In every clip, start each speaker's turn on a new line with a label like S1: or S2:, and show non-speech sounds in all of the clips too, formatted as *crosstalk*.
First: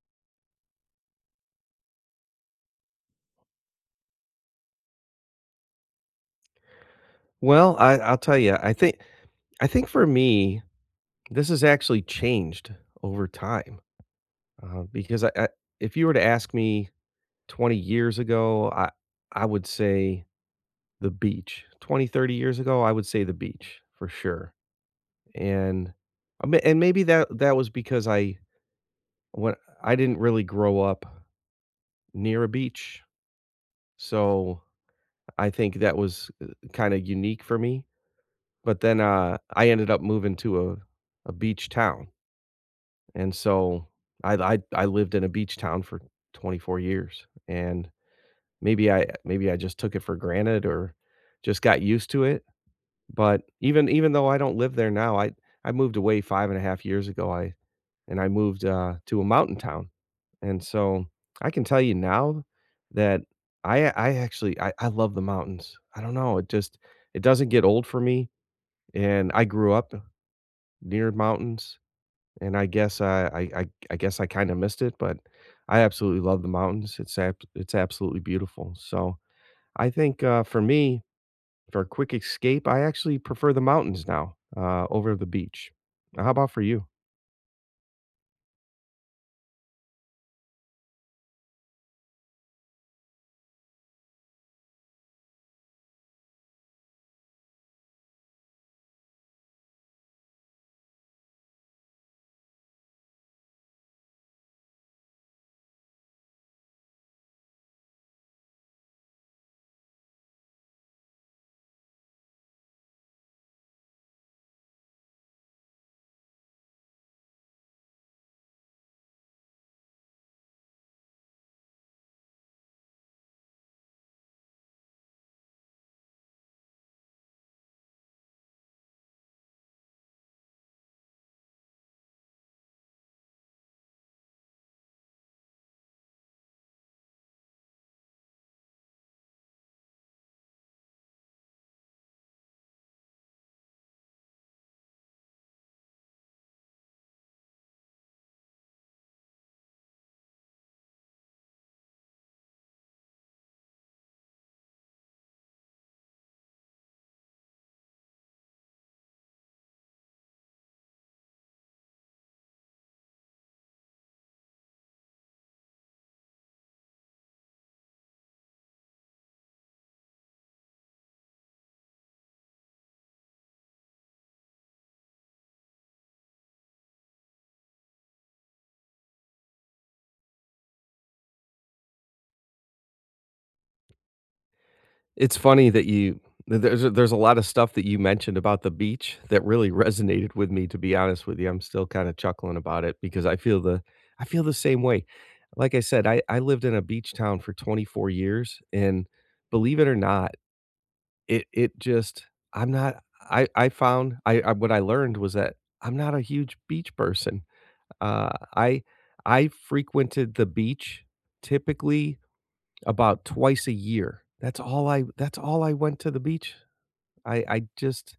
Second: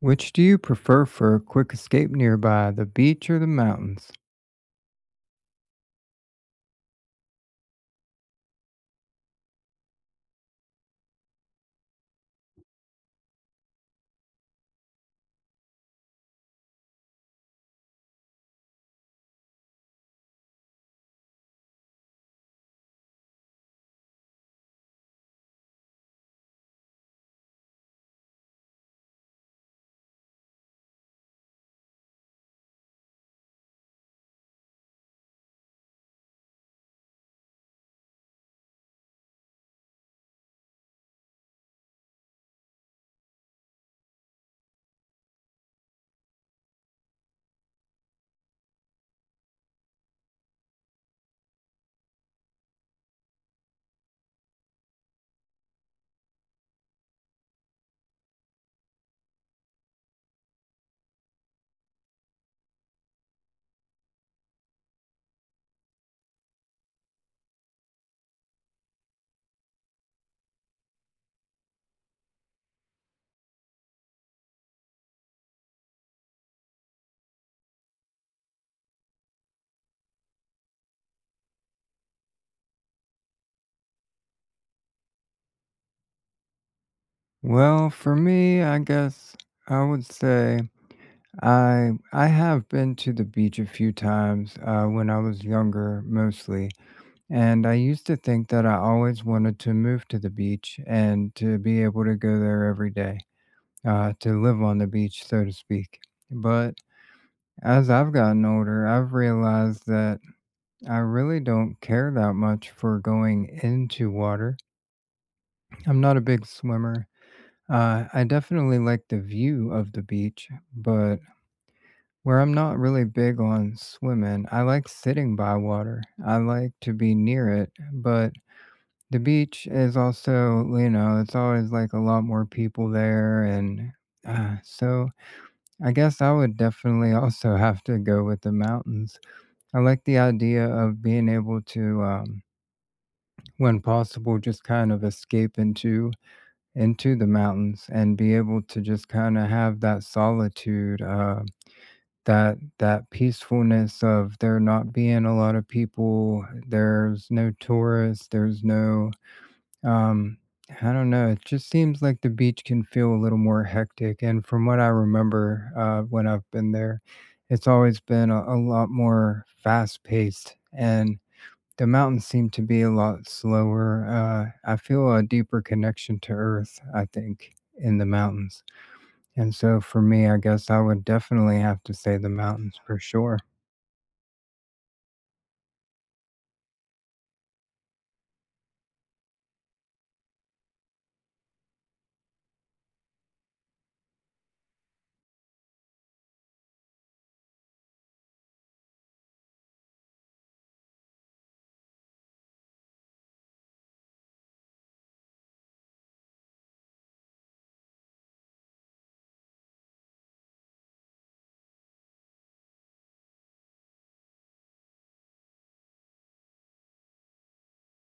S1: Which do you prefer for a quick escape nearby, the beach or the mountains?
S2: Well, I'll tell you, I think for me, this has actually changed over time, because I, if you were to ask me 20 years ago, I would say the beach. 20, 30 years ago, I would say the beach for sure. And I mean, and maybe that was because when I didn't really grow up near a beach, so I think that was kind of unique for me. But then I ended up moving to a beach town. And so I lived in a beach town for 24 years, and maybe I just took it for granted or just got used to it. But even though I don't live there now, I moved away five and a half years ago. I moved to a mountain town, and so I can tell you now that I actually I love the mountains. I don't know. It just it doesn't get old for me, and I grew up near mountains, and I guess I guess I kind of missed it, but I absolutely love the mountains. It's it's absolutely beautiful. So I think for me, for a quick escape, I actually prefer the mountains now over the beach. How about for you?
S1: Well, for me, I guess I would say I have been to the beach a few times when I was younger, mostly, and I used to think that I always wanted to move to the beach and to be able to go there every day, to live on the beach, so to speak. But as I've gotten older, I've realized that I really don't care that much for going into water. I'm not a big swimmer. I definitely like the view of the beach, but where I'm not really big on swimming, I like sitting by water. I like to be near it, but the beach is also, you know, it's always like a lot more people there. And so I guess I would definitely also *laughs* have to go with the mountains. I like the idea of being able to, when possible, just kind of escape into the mountains and be able to just kind of have that solitude, that peacefulness of there not being a lot of people. There's no tourists. There's no um, I don't know. It just seems like the beach can feel a little more hectic. And from what I remember when I've been there, it's always been a lot more fast paced, and the mountains seem to be a lot slower. I feel a deeper connection to earth, I think, in the mountains, and so for me, I guess I would definitely have to say the mountains for sure.
S2: It's funny that you there's a lot of stuff that you mentioned about the beach that really *laughs* resonated with me. To be honest with you, I'm still kind of chuckling about it because I feel the same way. Like I said, I lived in a beach town for 24 years, and believe it or not, it just I'm not I I found I what I learned was that I'm not a huge beach person. Uh, I I frequented the beach typically about twice a year. That's all I went to the beach. I just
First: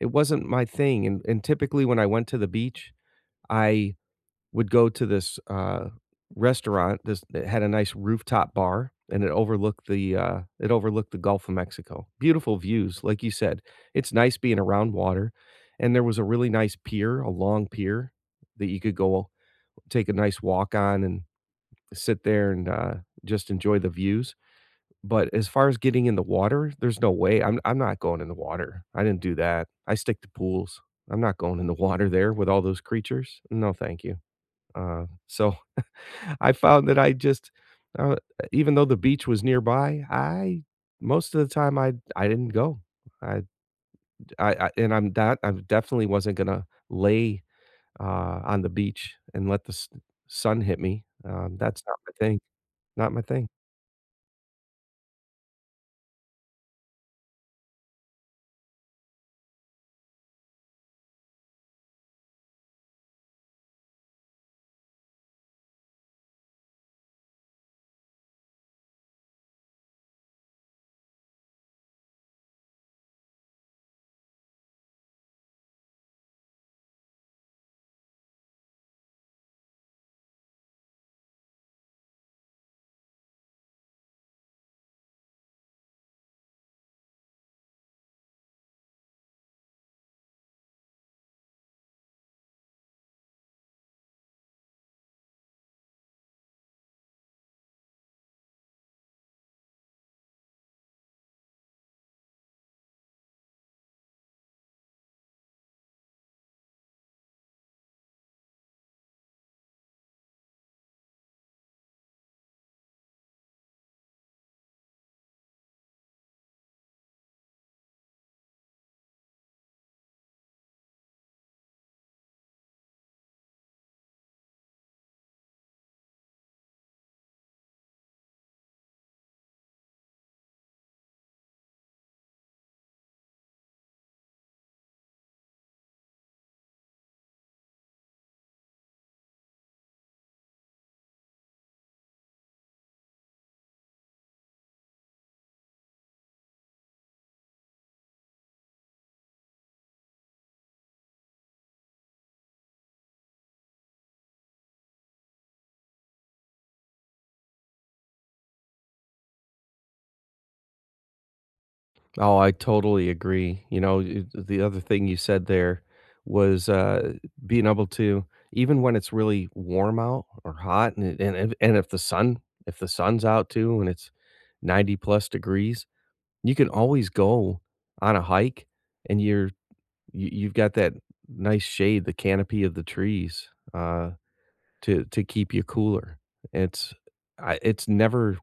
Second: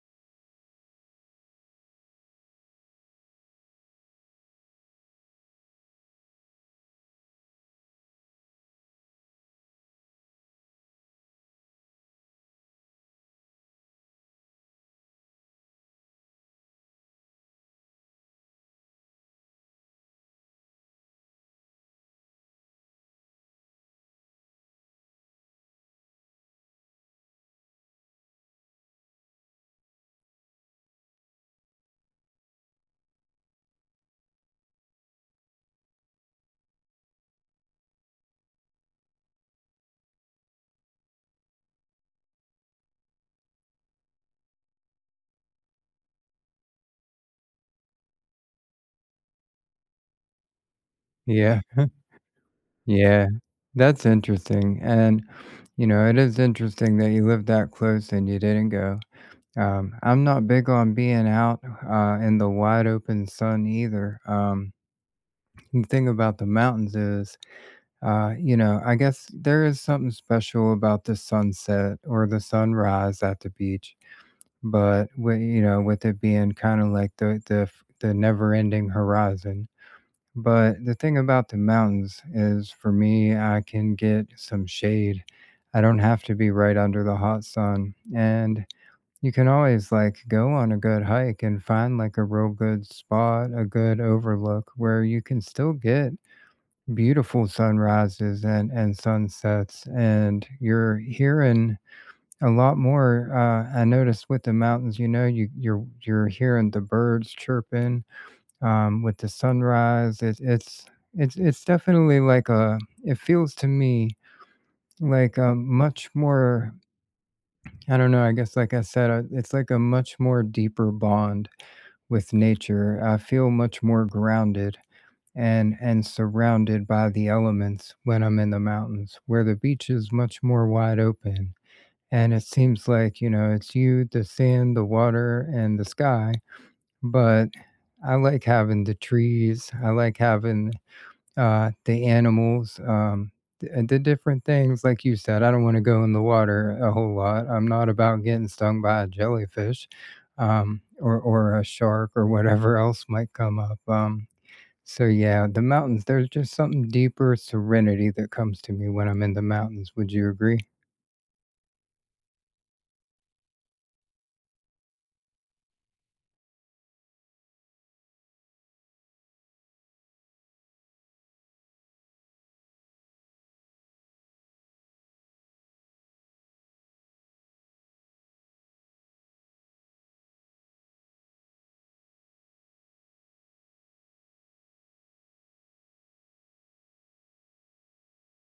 S2: it wasn't my thing, and typically when I went to the beach, I would go to this, restaurant. This it had a nice rooftop bar, and it overlooked the Gulf of Mexico. Beautiful views, like you said. It's nice being around water, and there was a really nice pier, a long pier that you could go take a nice walk on and sit there and, just enjoy the views, but as far as getting in the water, there's no way. I'm not going in the water. I didn't do that. I stick to pools. I'm not going in the water there with all those creatures. No, thank you. So *laughs* I found that I just uh, even though the beach was nearby, I most of the time I didn't go. I I and I'm that I definitely wasn't gonna lay on the beach and let the sun hit me.
S1: Yeah,
S2: That's not my thing. Not my
S1: yeah,
S2: thing.
S1: that's interesting, and, it is interesting that you lived that close and you didn't go. I'm not big on being out, in the wide open sun either. The thing about the mountains is you know, I guess there is something special about the sunset or the sunrise at the beach, but with, you know, with it being kind of like the never-ending horizon. But the thing about the mountains is for me, I can get some shade. I don't have to be right under the hot sun. And you can always like go on a good hike and find like a real good spot, a good overlook where you can still get beautiful sunrises and sunsets, and you're hearing a lot more. I noticed with the mountains, you know, you're hearing the birds chirping. With the sunrise it's definitely like a, it feels to me like a much more, I don't know, I guess, like I said, it's like a much more deeper bond with nature. I feel much more grounded and surrounded by the elements when I'm in the mountains, where the beach is much more wide open. And it seems like, you know, it's you, the sand, the water, and the sky. But I like having the trees. I like having the animals, and the different things. Like you said, I don't want to go in the water a whole lot. I'm not about getting stung by a jellyfish. Or a shark or whatever *laughs* else might come up. So yeah, the mountains, there's just something deeper serenity that comes to me when I'm in the mountains. Would you agree?
S2: Oh, I totally agree. You know, the other thing you said there was being able to even when it's really warm out or hot, and if the sun if the sun's out too, and it's 90 plus degrees, you can always go on a hike and you've got that nice shade, the canopy of the trees, uh, to keep you cooler. It's I it's never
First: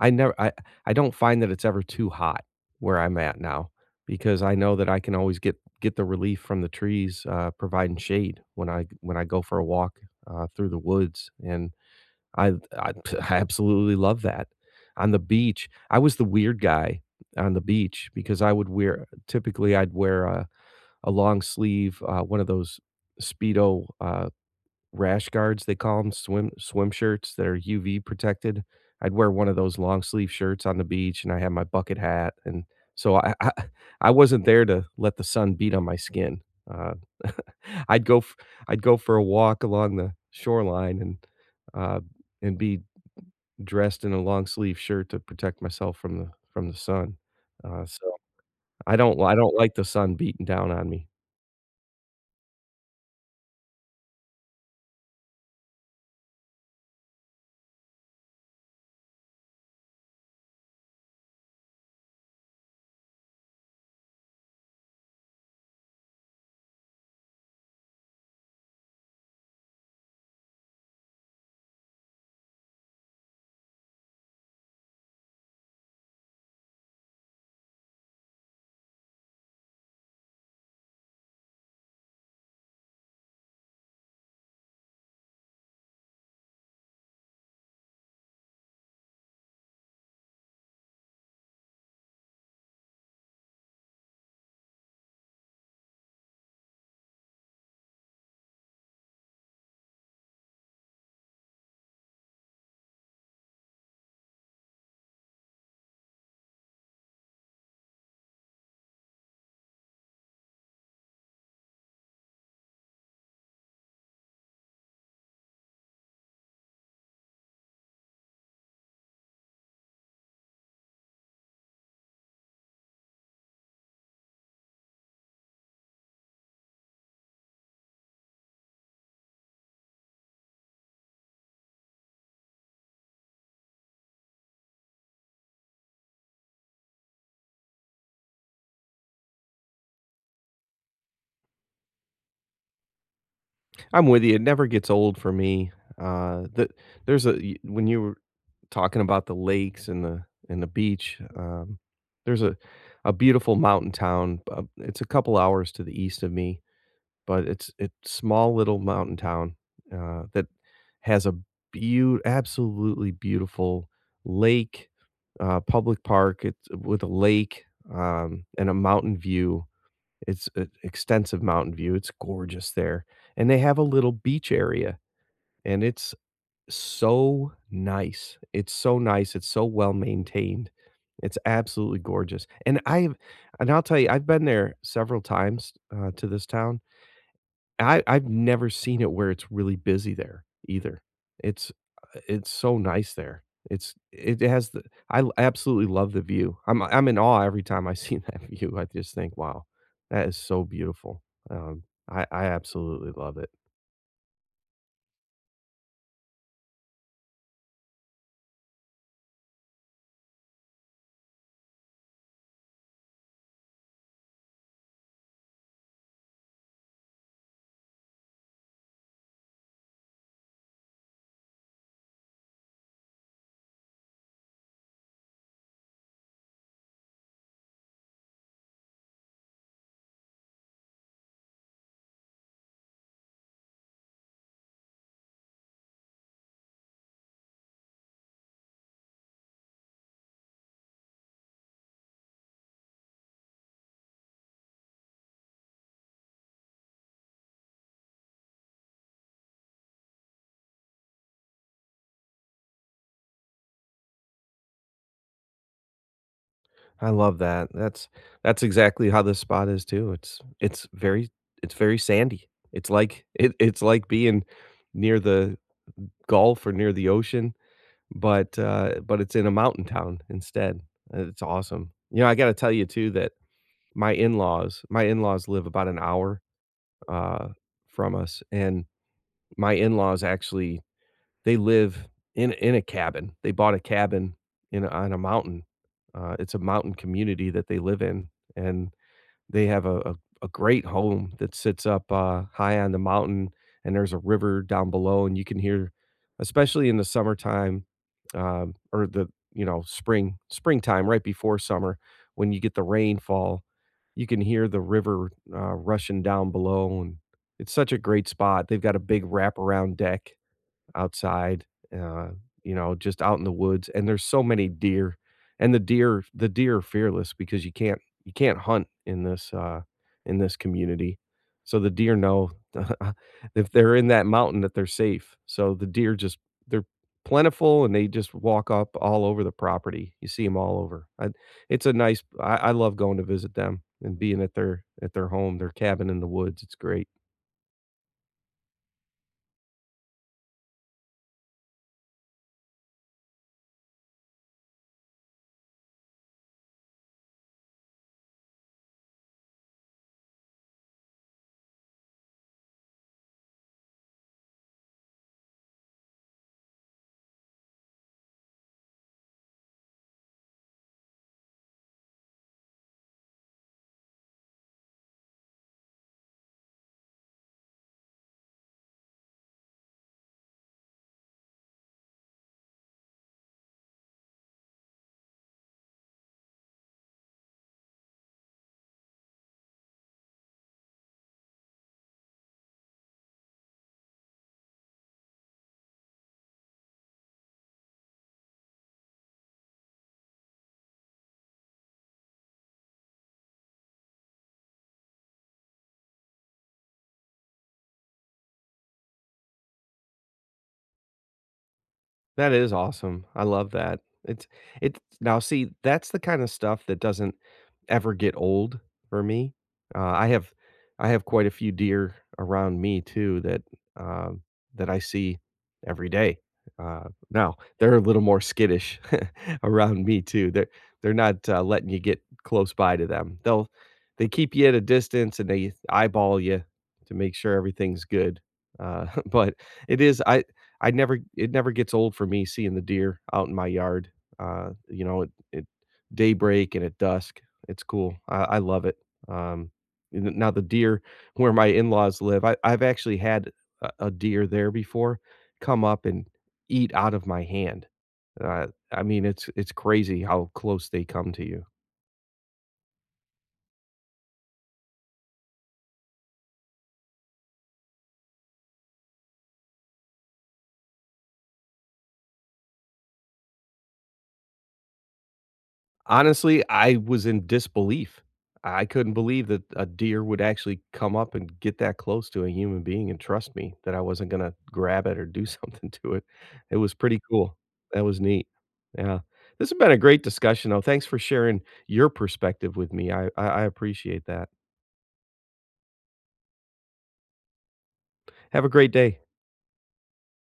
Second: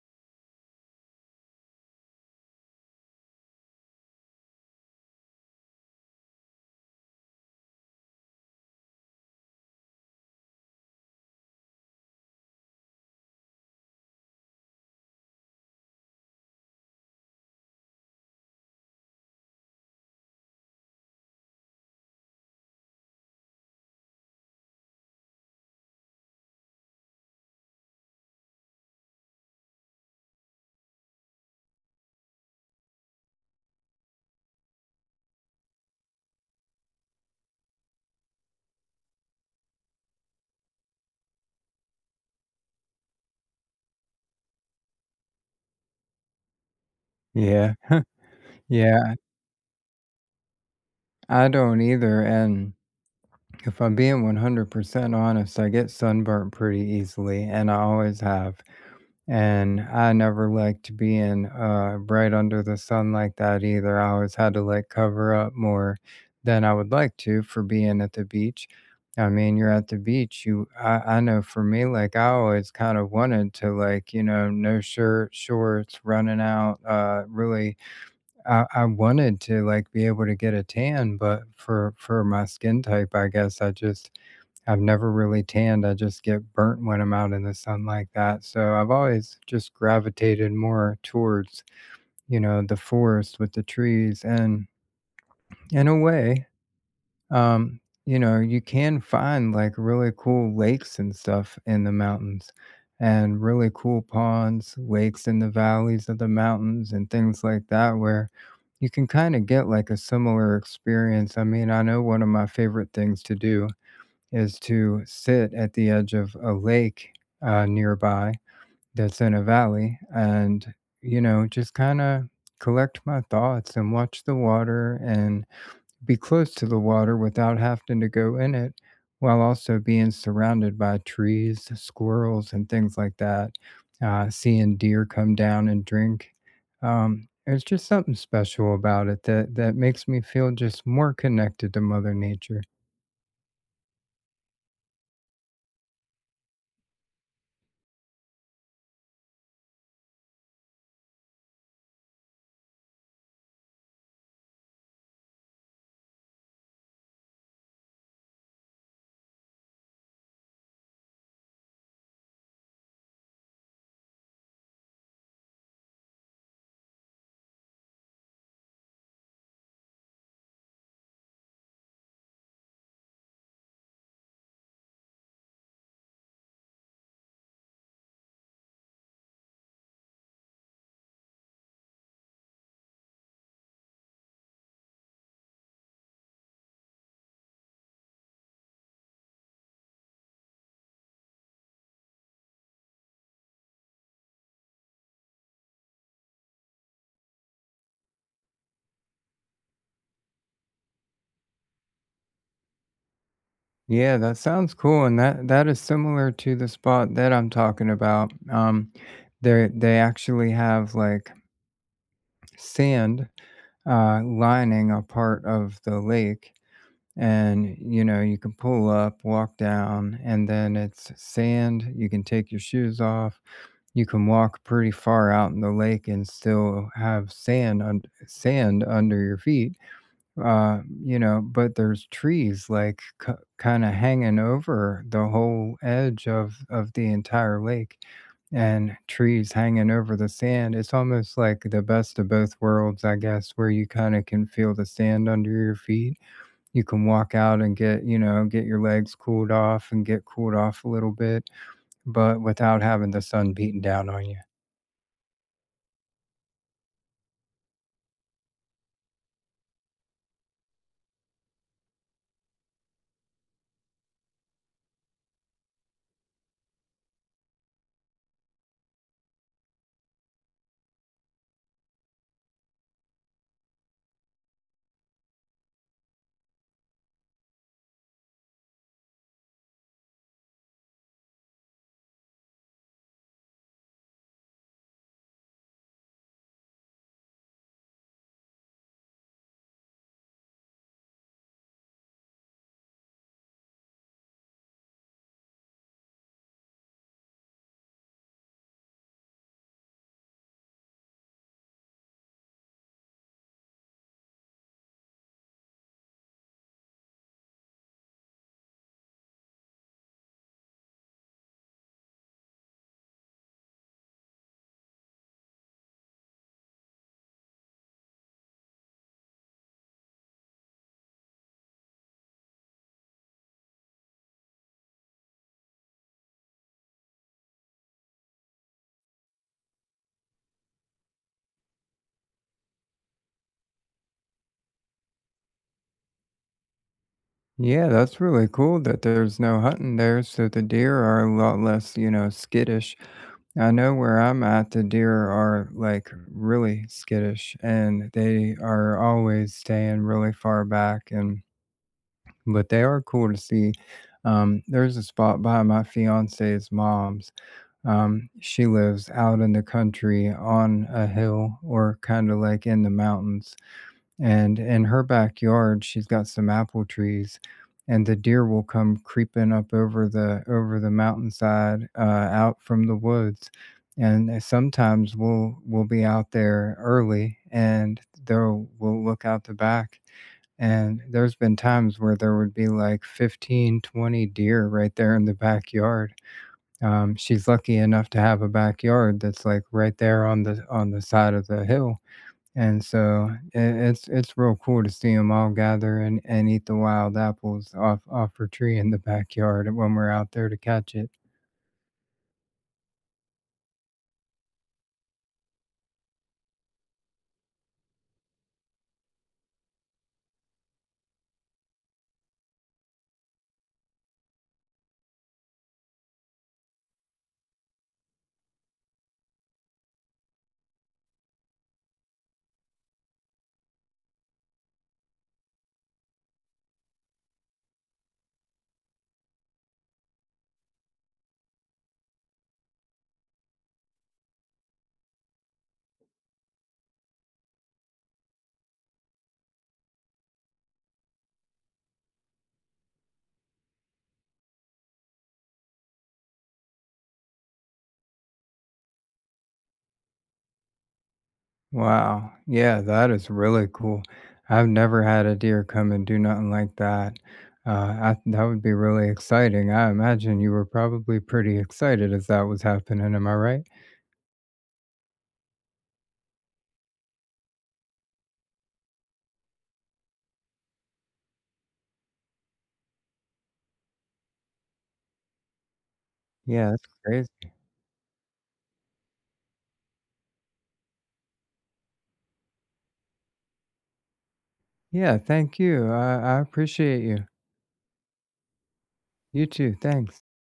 S2: I never I I don't find that it's ever too hot where I'm at now because I know that I can always get the relief from the trees providing shade when I go for a walk through the woods, and I absolutely love that. On the beach, I was the weird guy on the beach because I would wear typically, I'd wear a long sleeve, one of those Speedo, rash guards, they call them swim shirts that are UV protected. I'd wear one of those long sleeve shirts on the beach, and I had my bucket hat, and so I I wasn't there to let the sun beat on my skin. Uh, *laughs* I'd go f I'd go for a walk along the shoreline uh, and be dressed in a long sleeve shirt to protect myself from the sun.
S1: Yeah.
S2: Uh,
S1: *laughs*
S2: so *laughs*
S1: Yeah,
S2: I don't like the sun beating down on me.
S1: I don't either. And if I'm being 100% honest, I get sunburnt pretty easily, and I always have. And I never liked to be in bright under the sun like that either. I always had to like cover up more than I would like to for being at the beach. I mean, you're at the beach. You, I know for me, like I always kind of wanted to, like, you know, no shirt, shorts, running out, really I wanted to, like, be able to get a tan, but for my skin type, I guess I just, I've never really tanned, I just get burnt when I'm out in the sun like that, so I've always just gravitated more towards, you know, the forest with the trees, and in a way, um, you know, you can find like really cool lakes and stuff in the mountains, and really cool ponds, lakes in the valleys of the mountains and things like that, where you can kind of get like a similar experience. I mean, I know one of my favorite things to do is to sit at the edge of a lake, nearby, that's in a valley, and, you know, just kind of collect my thoughts and watch the water and be close to the water without having to go in it, while also being surrounded by trees, squirrels, and things like that. Seeing deer come down and drink. There's just something special about it that that makes me feel just more connected to Mother Nature.
S2: I'm with you. It never gets old for me. Uh, the, there's a when you were talking about the lakes and the beach. There's a beautiful mountain town. It's a couple hours to the east of me, but it's small little mountain town, that has a beau absolutely beautiful lake, public park, it's with a lake, and a mountain view. It's an extensive mountain view, it's gorgeous there, and they have a little beach area, and it's so nice. It's so nice, it's so well maintained. It's absolutely gorgeous, and I'll tell you, I've been there several times, to this town. I've never seen it where it's really busy there either. It's it's so nice there. It has absolutely love the view. I'm in awe every time I see *laughs* that view. I just think, wow, that is so beautiful. Um, I absolutely love it.
S1: Yeah, that sounds cool, and that is similar to the spot that I'm talking about. They actually have like sand lining a part of the lake, and you know, you can pull up, walk down, and then it's sand, you can take your shoes off, you can walk pretty far out in the lake and still have sand under your feet. You know, but there's trees like kind of hanging over the whole edge of the entire lake, and trees hanging over the sand. It's almost like the best of both worlds, I guess, where you kind of can feel the sand under your feet, you can walk out and get, you know, get your legs cooled off and get cooled off a little bit, but without having the sun beating down on you.
S2: I love that. That's exactly how this spot is too. It's very sandy. It's it's like being near the Gulf or near the ocean. But it's in a mountain town instead. It's awesome. You know, I gotta tell you too that my in-laws live about an hour, uh, from us, and my in-laws actually they live in a cabin. They bought a cabin in on a mountain. It's a mountain community that they live in, and they have a great home that sits up, high on the mountain, and there's a river down below, and you can hear especially in the summertime, or the, you know, springtime right before summer, when you get the rainfall, you can hear the river, rushing down below, and it's such a great spot. They've got a big wraparound deck outside, uh, you know, just out in the woods, and there's so many deer, and the deer are fearless because you can't hunt in this community, so the deer know *laughs* if they're in that mountain that they're safe, so the deer just they're plentiful, and they just walk up all over the property, you see them all over. I It's a nice I love going to visit them and being at their home, their cabin in the woods. It's great.
S1: Yeah, that's really cool that there's no hunting there, so the deer are a lot less, you know, skittish. I know where I'm at, the deer are like really skittish and they are always staying really far back, and but they are cool to see. There's a spot by my fiance's mom's. She lives out in the country on a hill or kind of like in the mountains. And in her backyard, she's got some apple trees, and the deer will come creeping up over the mountainside, out from the woods. And sometimes we'll be out there early, and they'll we'll look out the back, and there's been times where there would be like 15, 20 deer right there in the backyard. She's lucky enough to have a backyard that's like right there on the side of the hill, and so it's it's real cool to see them all gather and eat the wild apples off off her tree in the backyard when we're out there to catch it.
S2: That is awesome. I love that. It's it's Now see, that's the kind of stuff that doesn't ever get old for me. Uh, I have I have quite a few deer around me too, that um, that I see every day. Uh, Now they're a little more skittish *laughs* around me too. They're not letting you get close by to them. They keep you at a distance and they eyeball you to make sure everything's good. *laughs* But it is I never it never gets old for me seeing the deer out in my yard, you know, at at daybreak and at dusk. It's cool. I love it. Um, n Now the deer where my in-laws live, I've actually had a deer there before come up and eat out of my hand. I mean, it's crazy how close they come to you.
S1: Wow, yeah, that is really cool. I've never had a deer come and do nothing like that. That would be really exciting. I imagine you were probably pretty excited as that was happening. Am I right?
S2: Honestly, I was in disbelief. I couldn't believe that a deer would actually come up and get that close to a human being and trust me that I wasn't gonna grab it or do *laughs* something to it.
S1: Yeah,
S2: It
S1: that's
S2: was pretty
S1: crazy.
S2: cool. That was neat. Yeah. This has been a great discussion, though. Thanks for sharing your perspective with me. I appreciate that.
S1: Yeah, thank you. I appreciate you.
S2: Have a great day.
S1: You too. Thanks.